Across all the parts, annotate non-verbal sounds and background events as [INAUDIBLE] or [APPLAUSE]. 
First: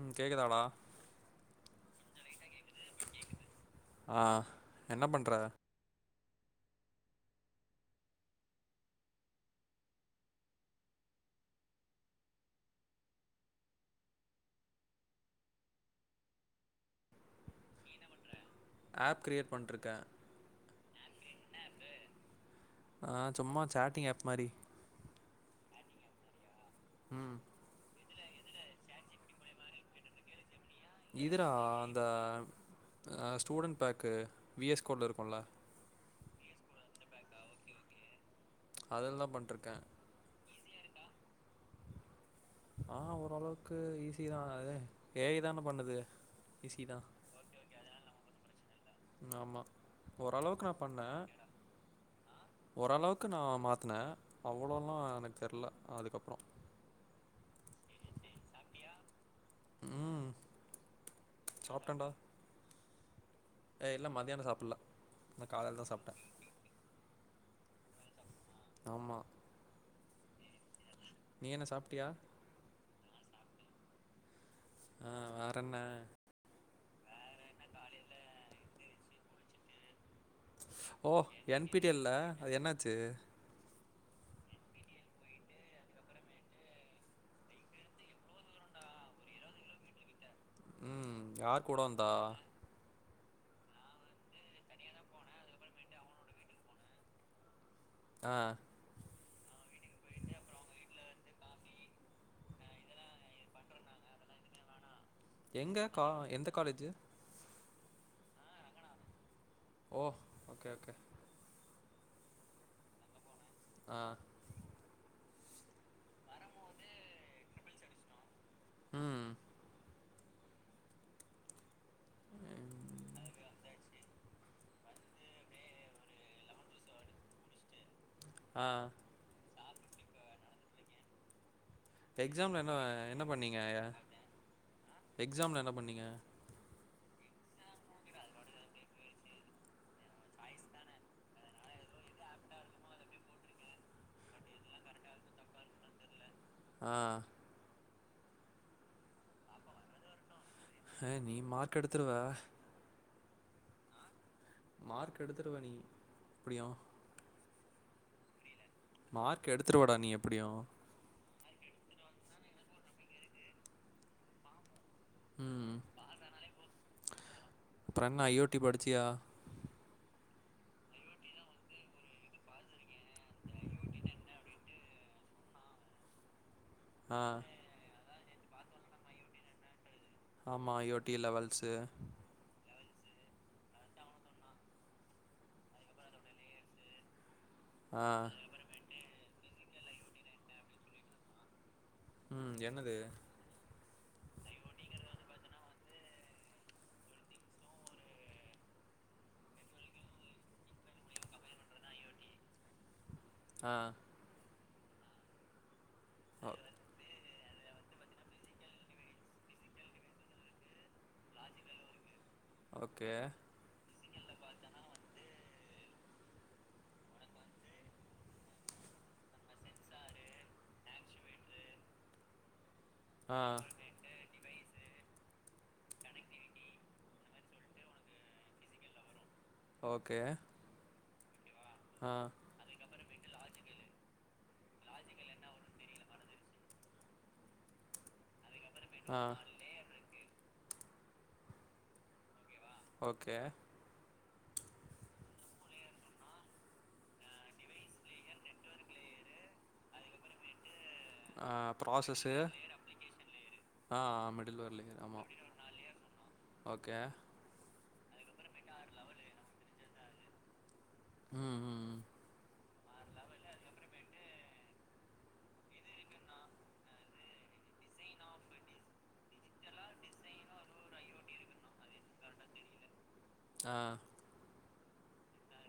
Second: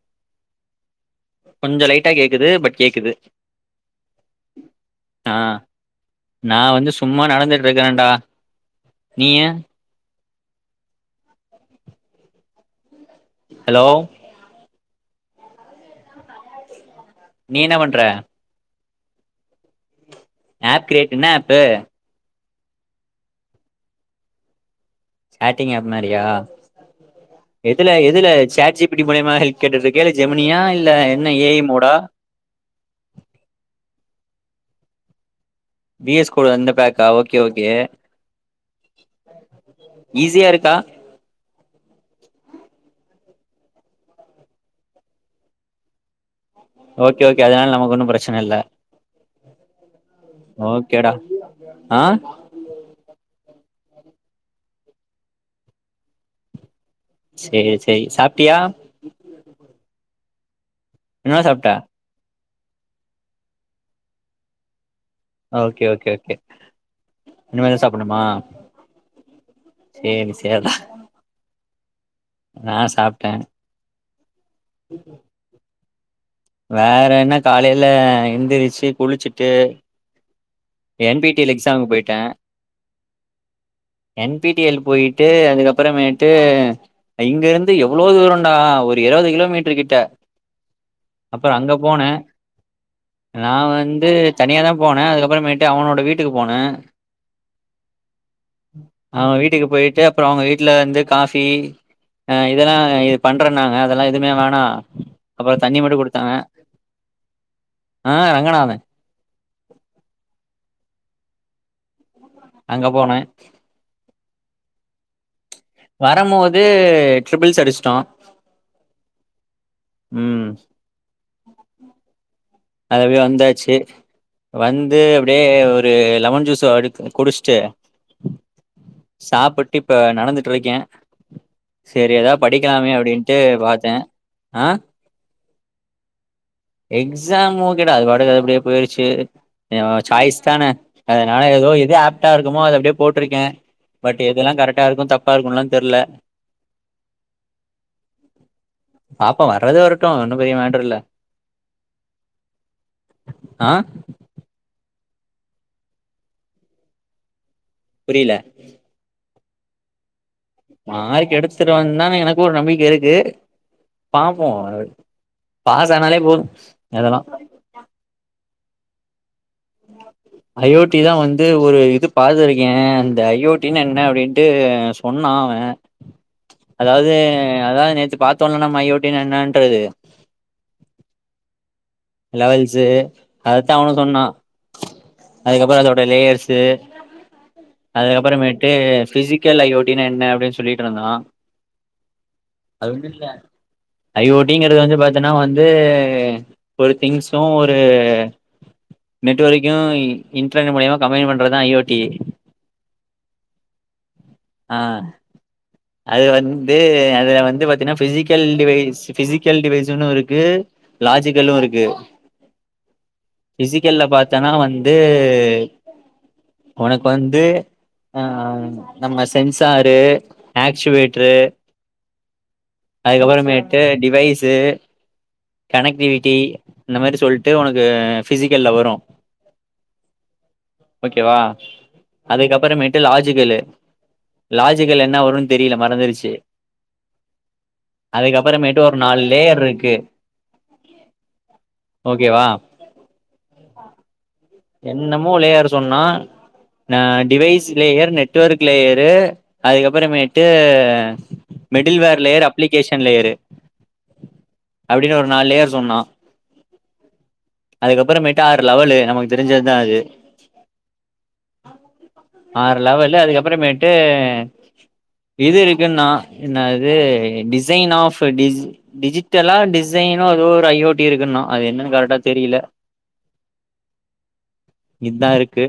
ம் கேக்குதாடா கொஞ்சு லைட்டா கேக்குது பட் கேக்குது ஆ என்ன பண்ற ஆ நா வந்து சும்மா நடந்துட்டு இருக்கறேன்டா நீயு ஹலோ நீ என்ன பண்ற ஆப் கிரியேட் பண்ணிட்ருக்கே ஆப் கிரியேட்டு என்னா ஆப்பு ஆ சும்மா சேட்டிங் ஆப் மாரி சேட்டிங் ஆப் மாரியா ம் எதுல எதுல சாட்ஜி பிடி மூலியமா கேட்டு இருக்கியா இல்ல ஜெமனியா இல்ல என்ன இதுரா ஏ ஐ மோடா அந்த ஆ ஸ்டூடண்டட் பேக்கு விஎஸ் கோடுல இருக்குல வி எஸ் கொடு அந்த பேக்கா ஓக்கே ஓக்கே அதுல தா பண்ணிட்ருக்கே ட ஆ ஓரளவுக்கு ஈஸிதா அது ஏயிதான பண்ணுது ஈஸிதா ஓகே அது ஓகே ஓக்கே ஓக்கே அதனால ஒன்னும் நமக்கு பிரச்சன இல்ல ஓண்ணும் பிரச்சனையில்ல ஆமா ஓரளவுக்கு நா பண்ணே ஓகேடா ஆ ஓரளவுக்கு நா மாத்துனே மாத்துன அவ்வளோலா எனக்கு தெரில அதுக்கப்புறோ சேரி சேரி சாப்பிட்டியா ம் என்ன சாப்ட ஏ இல்ல மத்தியானோ சாப்பிடல நான் காலையில் ஓகே தான் ஓகே சாப்பிட்டேன் ஓகே இனிமேல்தா சாப்புட்ணுமா ஆமா சேரி சேரி அதா நீ என்ன சாப்டியா நா சாப்டே ஆ வேற என்ன வேற என்ன காலைல எந்திரிச்சு குளிச்சுட் டே ஓ என் பி டி எல் ல அது என்னாச்சு என் பி டி எல் போயிட்டு அதுக்கப்புறமேட்டு இங்க இருந்து எவ்வளவு தூரண்டா ஒரு இருபது கிலோமீட்டரு கிட்ட ம் அப்பற யார் அங்க கூட வந்தா போனே நா வந்து தனியா தா போனே அதுக்கப்பறமே ட்டு அவனோட வீட்டுக்கு போனே ஆஹ் அவங்க வீட்டுக்கு போயிட்டு அப்பற அவங்க வீட்டில வந்து காஃபி அ இதெல்லா இது பண்றனாங்க அதெல்லா எதுமே வேணா எங்க கா எந்த காலேஜு ஆஹ் ரங்கனாதன் ஓ ஓகே ஓகே அங்க போனே ஆஹ் வரும் போது ட்ரிபிள்ஸ் அடிச்சிட்டோ ம் உம் அது அப்டியே வந்தாச்சு வந்து அப்டியே ஒரு லெமன் ஜூஸ் அடு குடிச்சிட்டு ஆ சாப்பட் இப்ப நடந்துட்டு இருக்கே எக்ஸாம்ல என்ன என்ன பண்ணீங்க பாத்தே ஆ எக்ஸாம்ல என்ன பண்ணீங்க எக்ஸ் எக்ஸாமும் ஒகேடா அது பாடு அப்படியே போயிருச்சு சாய்ஸ் தானே அதனால ஏதோ எது ஆப்ட்டா இருக்குமோ அது அப்படியே போட்டிருக்கே பட் எதெல்லாம் கரெக்டா இருக்கும் தப்பா இருக்கும்லாம்னு தெரியல ஆஹ் பாப்போம் வரது வரட்டும் ஹ நீ மார்க் எடுத்துருவ ஆ மார்க் எடுத்துருவ நீ எப்டியு புரியில மார்க் எடுத்துருவடா நீ எப் மார்க் எடுத் சிருவா தான எனக்கு ஒரு நம்பிக்க இருக்கு பாப்போ அத் ம் பாஸ் ஆனாலே போது அதெல்லா ட்டி படிச்சியா அயோட்டிதா வந்து ஒரு இது பாத்துருக்கே அந்த அயோட்டின் என்ன அப்டின்ட்டு சொன்னா அவ அதாவது ஆ அதா நேத்து பாத் தொல்லன மையோட்டின் என்னன்றது ஆமா I O T levels levels அதத்தா அவனு சொன்னா அதுக்கப்பறோ அதோட லேயர்சு ஆ அதுக்கப்பறமேட்டு ஃபிசிக்கல் ஐ ஓ டி னா என்ன அப்டின் சொல்லிட்ருந்தனா ம் அது என்னது ஒன்னுல்ல ஐ ஓ டி ங்கறது வந்து பாத்தனா வந்து ஒரு திங்ஸு ஒரு நெட்வர்க்யு இ இன்டர்நெ மூலியமா கம்பைன் பண்றதா ஐ ஓ டி ஆ ஆ அது வந்து அதுல வந் வந்து பாத்தீனா ஃபிசிக்கல் டிவைஸ் ஃபிசிக்கல் டிவைஸுன்னு இருக்கு லாஜிக்கலு இருக்கு ஓகே ஃபிசிக்கல்ல பாத்தனா வந்து உனக்கு வந்து அ நம்ம சென்சாரு அக்ஷுவேட்ரு ஆ அதுக்கப்பறமேட்டு டிவைஸு கனெக்டிவிட்டி இந்த மாரி சொல்ட்டு ஒனக்கு ஃபிசிக்கல்ல வரு ஓகே ஓகேவா ஆ, அதுக்கப்பறமேட் ட்டு லாஜிக்கல்லு லாஜிக்கல் என்ன வருன் தெரியல மறந்துருச்சு அதுக்கப்புறமே ட்டு ஒரு ஆ. நாலு லேயர்ருக்கு ஓகேவா ஓகே. என்னமோ லேயர் சொன்னா அ டிவைஸ் லேயர் நெட்வொர்க் கு லேயரு அதுக்கப்பறமேட்டு ஆ middleware process layer application layer ஆ மிடில்வேர் லேயர் அப்படின்னு ஆமா. ஒரு நாலு லேயர் சொன்னா ஓகே. அதுக்கப்பறமேட்டு ஆறு லெவலு நமக்கு தெரிஞ்சத்தா அது உம் உம் ஆறு லெவலு அதுக்கப் பறமேட்டு இது இருக்குன்னா என்னது டிசைன் ஆஃப் டி டிஜிட்டலா டிசைனோ எதோ ஒரு ஐ ஓ டி இருக்குன்னா அது என்னன்னு கரட்டா தெரியில ஆஹ் இதா இருக்கு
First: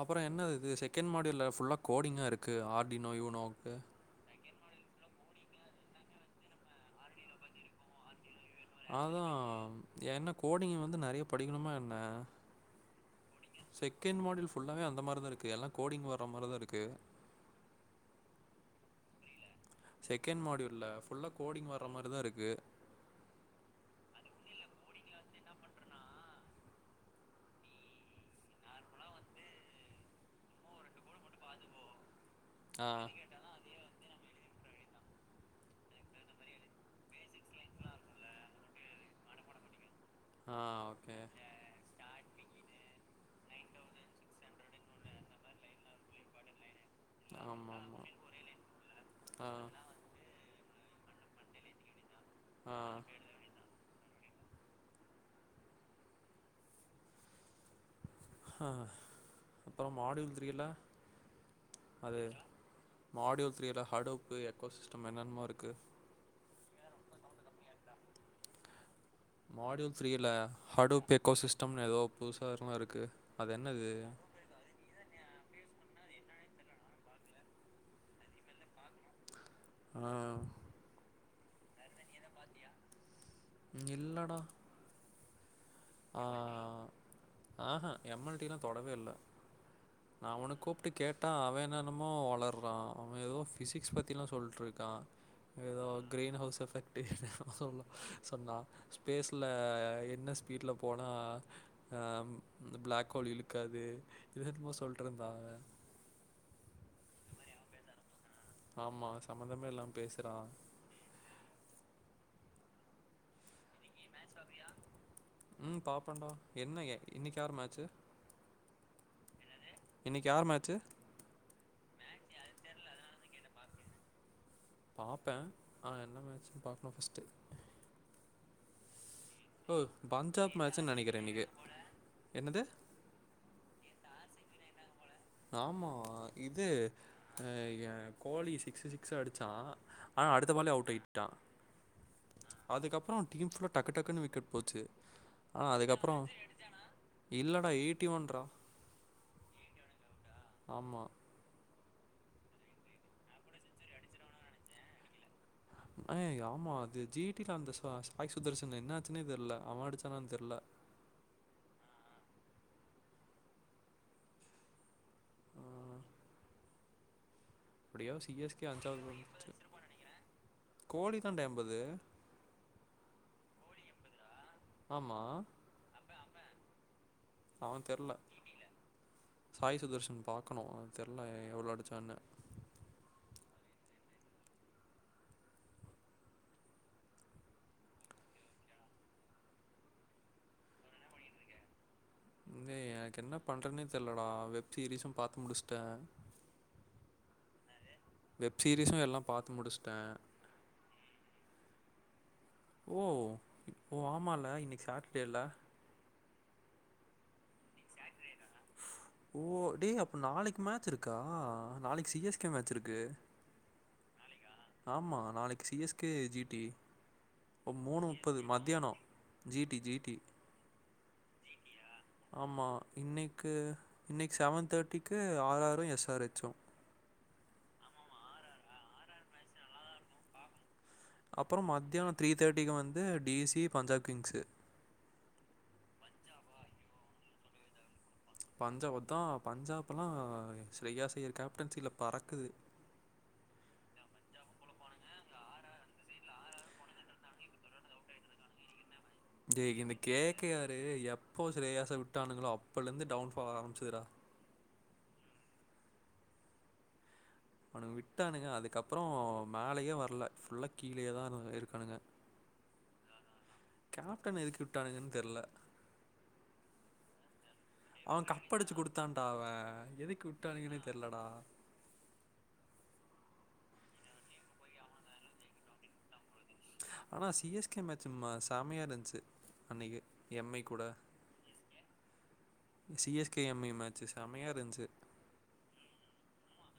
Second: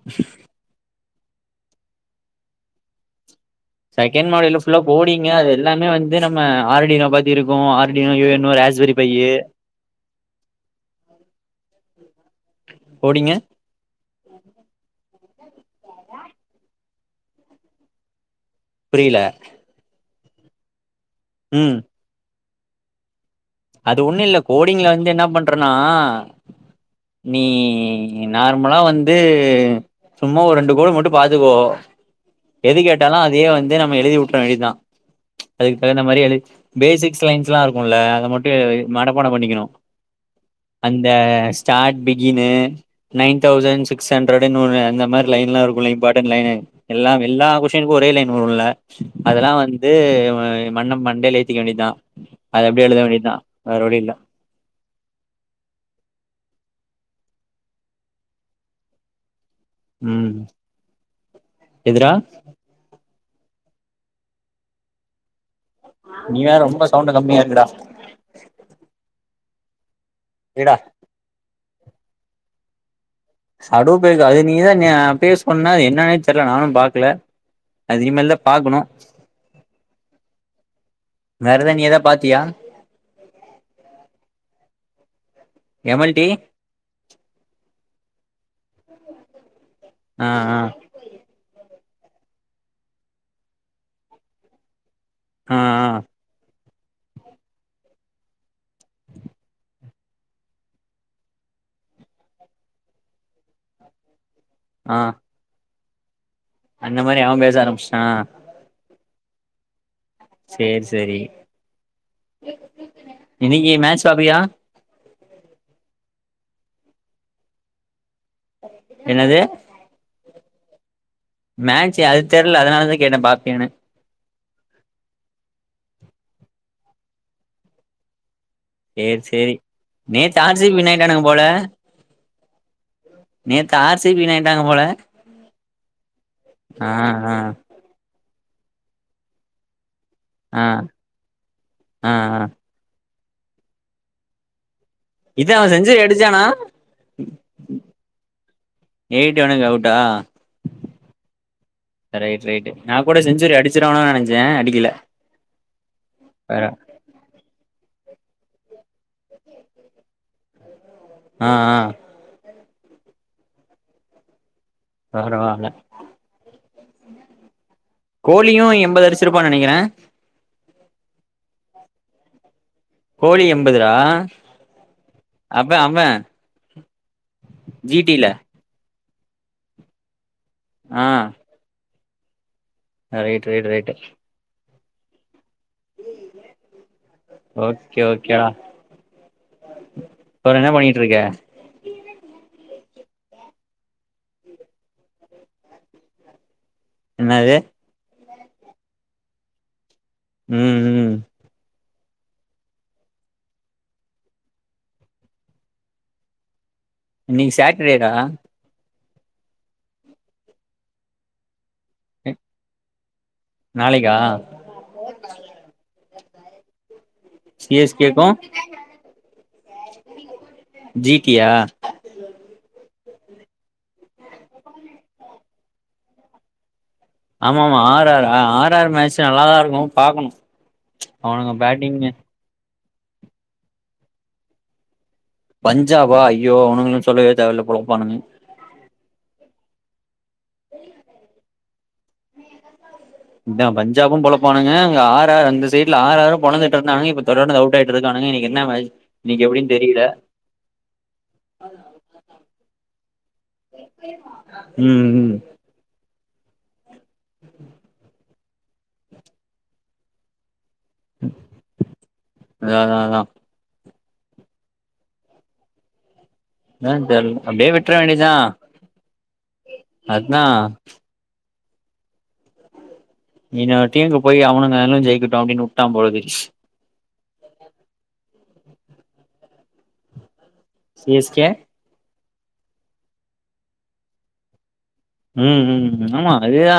அப்புற என்ன இது செ கண்ட் மாடில ஃபுல்லாக கோடிங்கா இருக்கு ஆர்டினோ யூனோ செகண்ட் மாடில ஃபுல்லா கோடிங்கா இதெல்லாமே வந்து நம்ம ஆர்டினோ பத்தி இருக்கு Arduino U N O Raspberry Pi அதா என்ன கோடிங் வந்து நெறைய படிக்கணுமா என்ன கோடிங்கு செகண்ட் மாடல் ஃபுல்லாவே அந்த மாரி தா இருக்கு எல்லா கோடிங் வர்ற மாதிரிதா இருக்கு புரியல செகண்ட் மாடியூல்ல ஃபுல்லாக கோடிங் ம் வர மாரி தா இருக்கு அது ஒண்ணு இல்ல கோடிங்ல வந்து என்ன பண்றனா நீ நார்மலா வந்து சும்மா ஒரு ரெண்டு கோடு மட்டு பாத்துக்கோ எது ஆ, கேட்டாலு அதையே வந்து நம்ம எழுதி வுட்டுற வேண்டியதுதா அதுக்கு தகுந்த மாரி எ பேசிக்ஸ் லைன்ஸ் எல்லா இருக்கும்ல்ல அதது மட்டு க்கு மனப்பாட பண்ணிக்கணு ஆ அந்த ஓகே. ஸ்டார்ட் ப இனு நைன் தௌசண்ட் சிக்ஸ் ஹண்ட்ரட ஒ அந்த மாரி லைன் எலாம் இருக்குல்ல இம்பார்ட்டன்ட் லைனு எல்லாம் எல்லா கொஷினுக்கு ஆமாமா. ஒரே லைன் வருல ஆ, அதெல்லா வந்து மண்ணம் மண்டையல ஏத்துக்க வேண்டியதா அது ஆ. அப்டியே எழுத வேண்டியதுதா வேற வழி இல்ல ஆ அப்புறோ மாடல் ம் த்ரீல எதுடா அது மாடியூல் த்ரீயில் ஹடுப்பு எக்கோசிஸ்டம் என்னென்னமோ இருக்கு நீ வேற ரொம்ப சவுண்ட கம்மியா இருக்கடா மாடியூல்ஸ் ஃத்ரீயில் ஹடுப் எக்கோசிஸ்டம்னு ஏதோ புதுசா என்னமோ இருக்கு த சடுவு பேக்கா அது நீ தா பேஸ் பொன்னா அது என்னானே தெரில நானு பாக்கல அது இனிமேல் தா பாக்கணு ஆஹ் வேற எதா நீ ஏதா பாத்தியா இல்லடா [INAUDIBLE] ஏமல்டி எம் எல் டி லா தொடவே இல்ல நா ஆ அவன ஆ கூப்பிட்டு கேட்டா அவனா என்னமோ ஒளர்றான் அவ ஏதோ பிசிக்ஸ் பத்திலா சொல்ட்டு இருக்கா ஆ ஆ ஏதோ கிரீன் ஹவுஸ் எஃபெக் [UNINTELLIGIBLE] சொன்னா ஸ்பேஸ்ல என்ன ஸ்பீடல போனா அஹ அந்த பிளாக் ஹோல் இழுக்காது இது என்னமோ ஆ சொல்லிட்டுருந்தா அவ அந்த மாரி அவன் பேச ஆரம்பிச்சான் ஆமா சம்பந்தமே இல்லாமே சேரி சேரி [UNINTELLIGIBLE] இன்னைக்கி மேச் பாப்பியா ம் பாப்பண்டா என்ன இன்னைக்கு யாரு மேச்சு [UNINTELLIGIBLE] என்னது இன்னைக்கு யாரு மேட்ச்சு மேட்ச் அது தெர்ல அதனாலதா கேட்டே பாப்பியானு பாப்பே ஆனா என்ன மேச்சுன்னு பாக்ணு ஃபஸ்ட்டு சேரி சேரி நேத்து பஞ்சாப் ஆர் சி பீ மேட்ச்சுன்னு நெனைக்கிறேன் வின்னாயிடானுங்க போல இன்னைக்கு. என்னது? நேத் ஆர் சி பீ வின்னாயிட்டாங்க போல ஆமா இது ஆ ஆ [UNINTELLIGIBLE] ஏன் கோலி சிக்ஸ்ஸு சிக்ஸ்ஸ அடிச்சா ஆனா அடுத்த ஆ பாலே அவுட் ஆயிட்டான் ஆ ஆ அதுக்கப்றோ டீம் ஃபுல்லா டக்கு க்குன்னு விக்கட் போச்சு இதல ஆனா அவன் செஞ்சுரி அதுக்கப்புறம் அடுச்சானா இல்லடா ரா. எய்ட்டி ஒன்னுக்கு அவுட்டா ஆமா ரைட் ரைட்டு நா கூட செஞ்சுரி அடிச்சுருவானோ நெனைச்சே அடிக்கல அஹ் வேற ஆமா அது ஜி டி ல அந்த [UNINTELLIGIBLE] சுதர்சன் என்னாச்சனே தெர்ல அவன் அடிச்சான தெர்ல ஆஹ் ஆஹ் பரவால்ல ஆ. எப்டியோ சி எஸ் கோலியு கே அஞ்சாவது எம்பது அடிச்சிருப்பான்னு வந்துருச்சு நெனைக்கிறே [UNINTELLIGIBLE] கோழி தாண்டா எம்பது கோலி எண்பது ரா ஆமாம் அப்ப அவ்வன் அவன் ஜி தெரில டி ல சாய் சுதர்ஷன் [INAUDIBLE] பாக்கனு தெர்ல எவ்ளோ எடுத் சொன்ன ஆஹ் right right right okay okay டா அப்ரோ என்ன பண்ணிட்டு இருக்க எ எனக்கு என்ன பண்றதுனே தெர்லடா வெப் சீரிஸும்பாத்து முடிச்சுடே என்னாது வெப சீரிஸும் எல்லா பாத்து முடிஸ்டே உம் உம் ஓ இப்போ ஆமால இன்னைக்கி சாட்டர்டேல்ல இன்னைக் சாட்டர்டே டா ஓ டே அப்ப நாளைக்கு மேட்ச் இருக்கா நாளைக்கு சி எஸ் கே மேட்ச் இருக்கு நாளைக்கா ஆமா நாளைக்கு C S okay G T C S மூணு கேக்கு முப்பது மத்யானம் G T G T G T yeah ஆமா இன்னைக்கு இன்னைக்கு செவன் தேர்ட்டிக்கு ஆர் ஆர்ரு எஸ் ஆர் எச்சு ஆமா ஆமா ஆர் ஆர் அ ஆர் ஆர் மேட்ச் நல்லாதா இருக்கு பாக்குணு அப்புற மத்தியானோ த்ரீ தேர்ட்டிக்கு வந்து இது டி சி பஞ்சாப் கிங்ஸு பஞ்ஜாபா ஐயோ அவனுங்ளு சொல்லவே தேவல பொலப்பானுங்க பஞ்சாப்தா பஞ்சாப் லா ஓக்கே ஷ்ரேயாஸ் இருக்கா கேப்டன்சில பறக்குது த்தா பஞ்ஜாபு பொலப்பானுங்க ஆர் ஆர்ரு அந்த சைடல ஆர் ஆர்மு பொழந்து கட்டுநாங்க இப்ப தொடர்ந்து அவுட் ஆயிட்டு இருக்கானுங்க இன்னிக்கு என்ன [UNINTELLIGIBLE] டே இந்த தெரியல கே கே ஆர்ரு எப்போ ஷ்ரேயாஸ் விட்டானுங்ளோ அப்புல இருந்து டவுன் ஃபால் ஆரம்பிச்சுதுடா உம் உம் அவனுங்க விட்டானுங்க அதுகப்ரோ மேலயே வரல ஃபுல்ல கீழேயாதா இருக்காணுங்க அதா அதா அதா கேப்டன எதுக்கு விட்டானுங்கன்னு தெரியல ஏன் தெரில அவ கப்படிச்சு குடுத்தான்டா அவ எதுக்கு அதா விட்டானுங்கன்னே தெரிலடா நீனு அவ டீம்க்கு போய் அவனு நானு ஜெயிக்கிட்டு அப்டின்னு உட்டா போலருக்கு ஆனா சி எஸ் கே மேட்ச்சு ம செம்மைய இருந்துச்சு து அன்னைக்கு எம் ஐ கூட C S K C S K M I match செமையா இருன்ச்சு ம் ம் ஆமா அதுதா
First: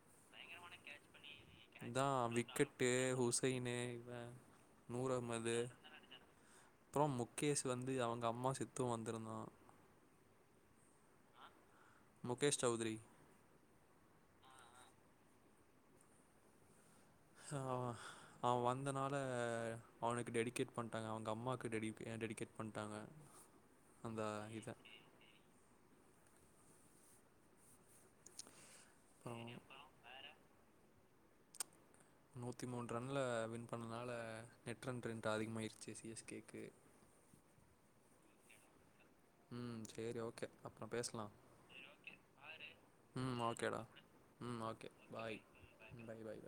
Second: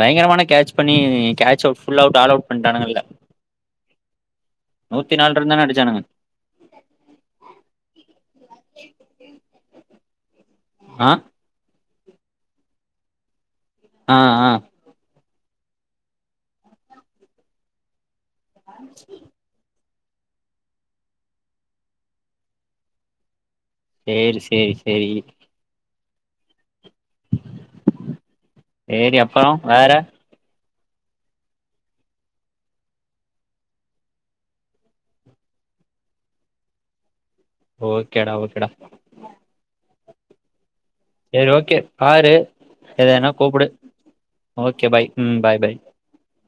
பயங்கரமான கேட்ச் பண்ணி கேட்ச் அவுட் ஃபுல் இதா அவுட் ஆல் அவுட் விக்கட்டு பண்ட்டானுங்கல்ல ஹுசைனு இவ மூ நூத்தி நாலு ரன் ரகமது தான அடிச்சானுங்க அப்ரோ முகேஷ் வந்து அவங்க அம்மா செத்து வந்திருந்தா ஆ முகேஷ் சௌத்ரி ஆ ஆ ஆ அவ வந்தனால அவனுக்கு டெடிகேட் பண்ணிட்டாங்க அவங்க அம்மாக்கு டெடி டெடிகேட் பண்ட்டாங்க சேரி சேரி சேரி சேரி அப்புறம் அப்பரோ வேற நூத்தி மூணு ரன்ல வின் பண்ணனால நெட் ரன் ரென்ட் அதிகமாயிருச்சு சி எஸ் கேக்கு ஓக்கேடா ஓக்கேடா ம் சேரி ஓக்கே சேரரி ஓக்கே பாரு எதனா ம் கூப்பிடு ஓகேடா ம் ஓக்கே ஓகே பாய் ம் பாய் பாய் ம் பை பை பை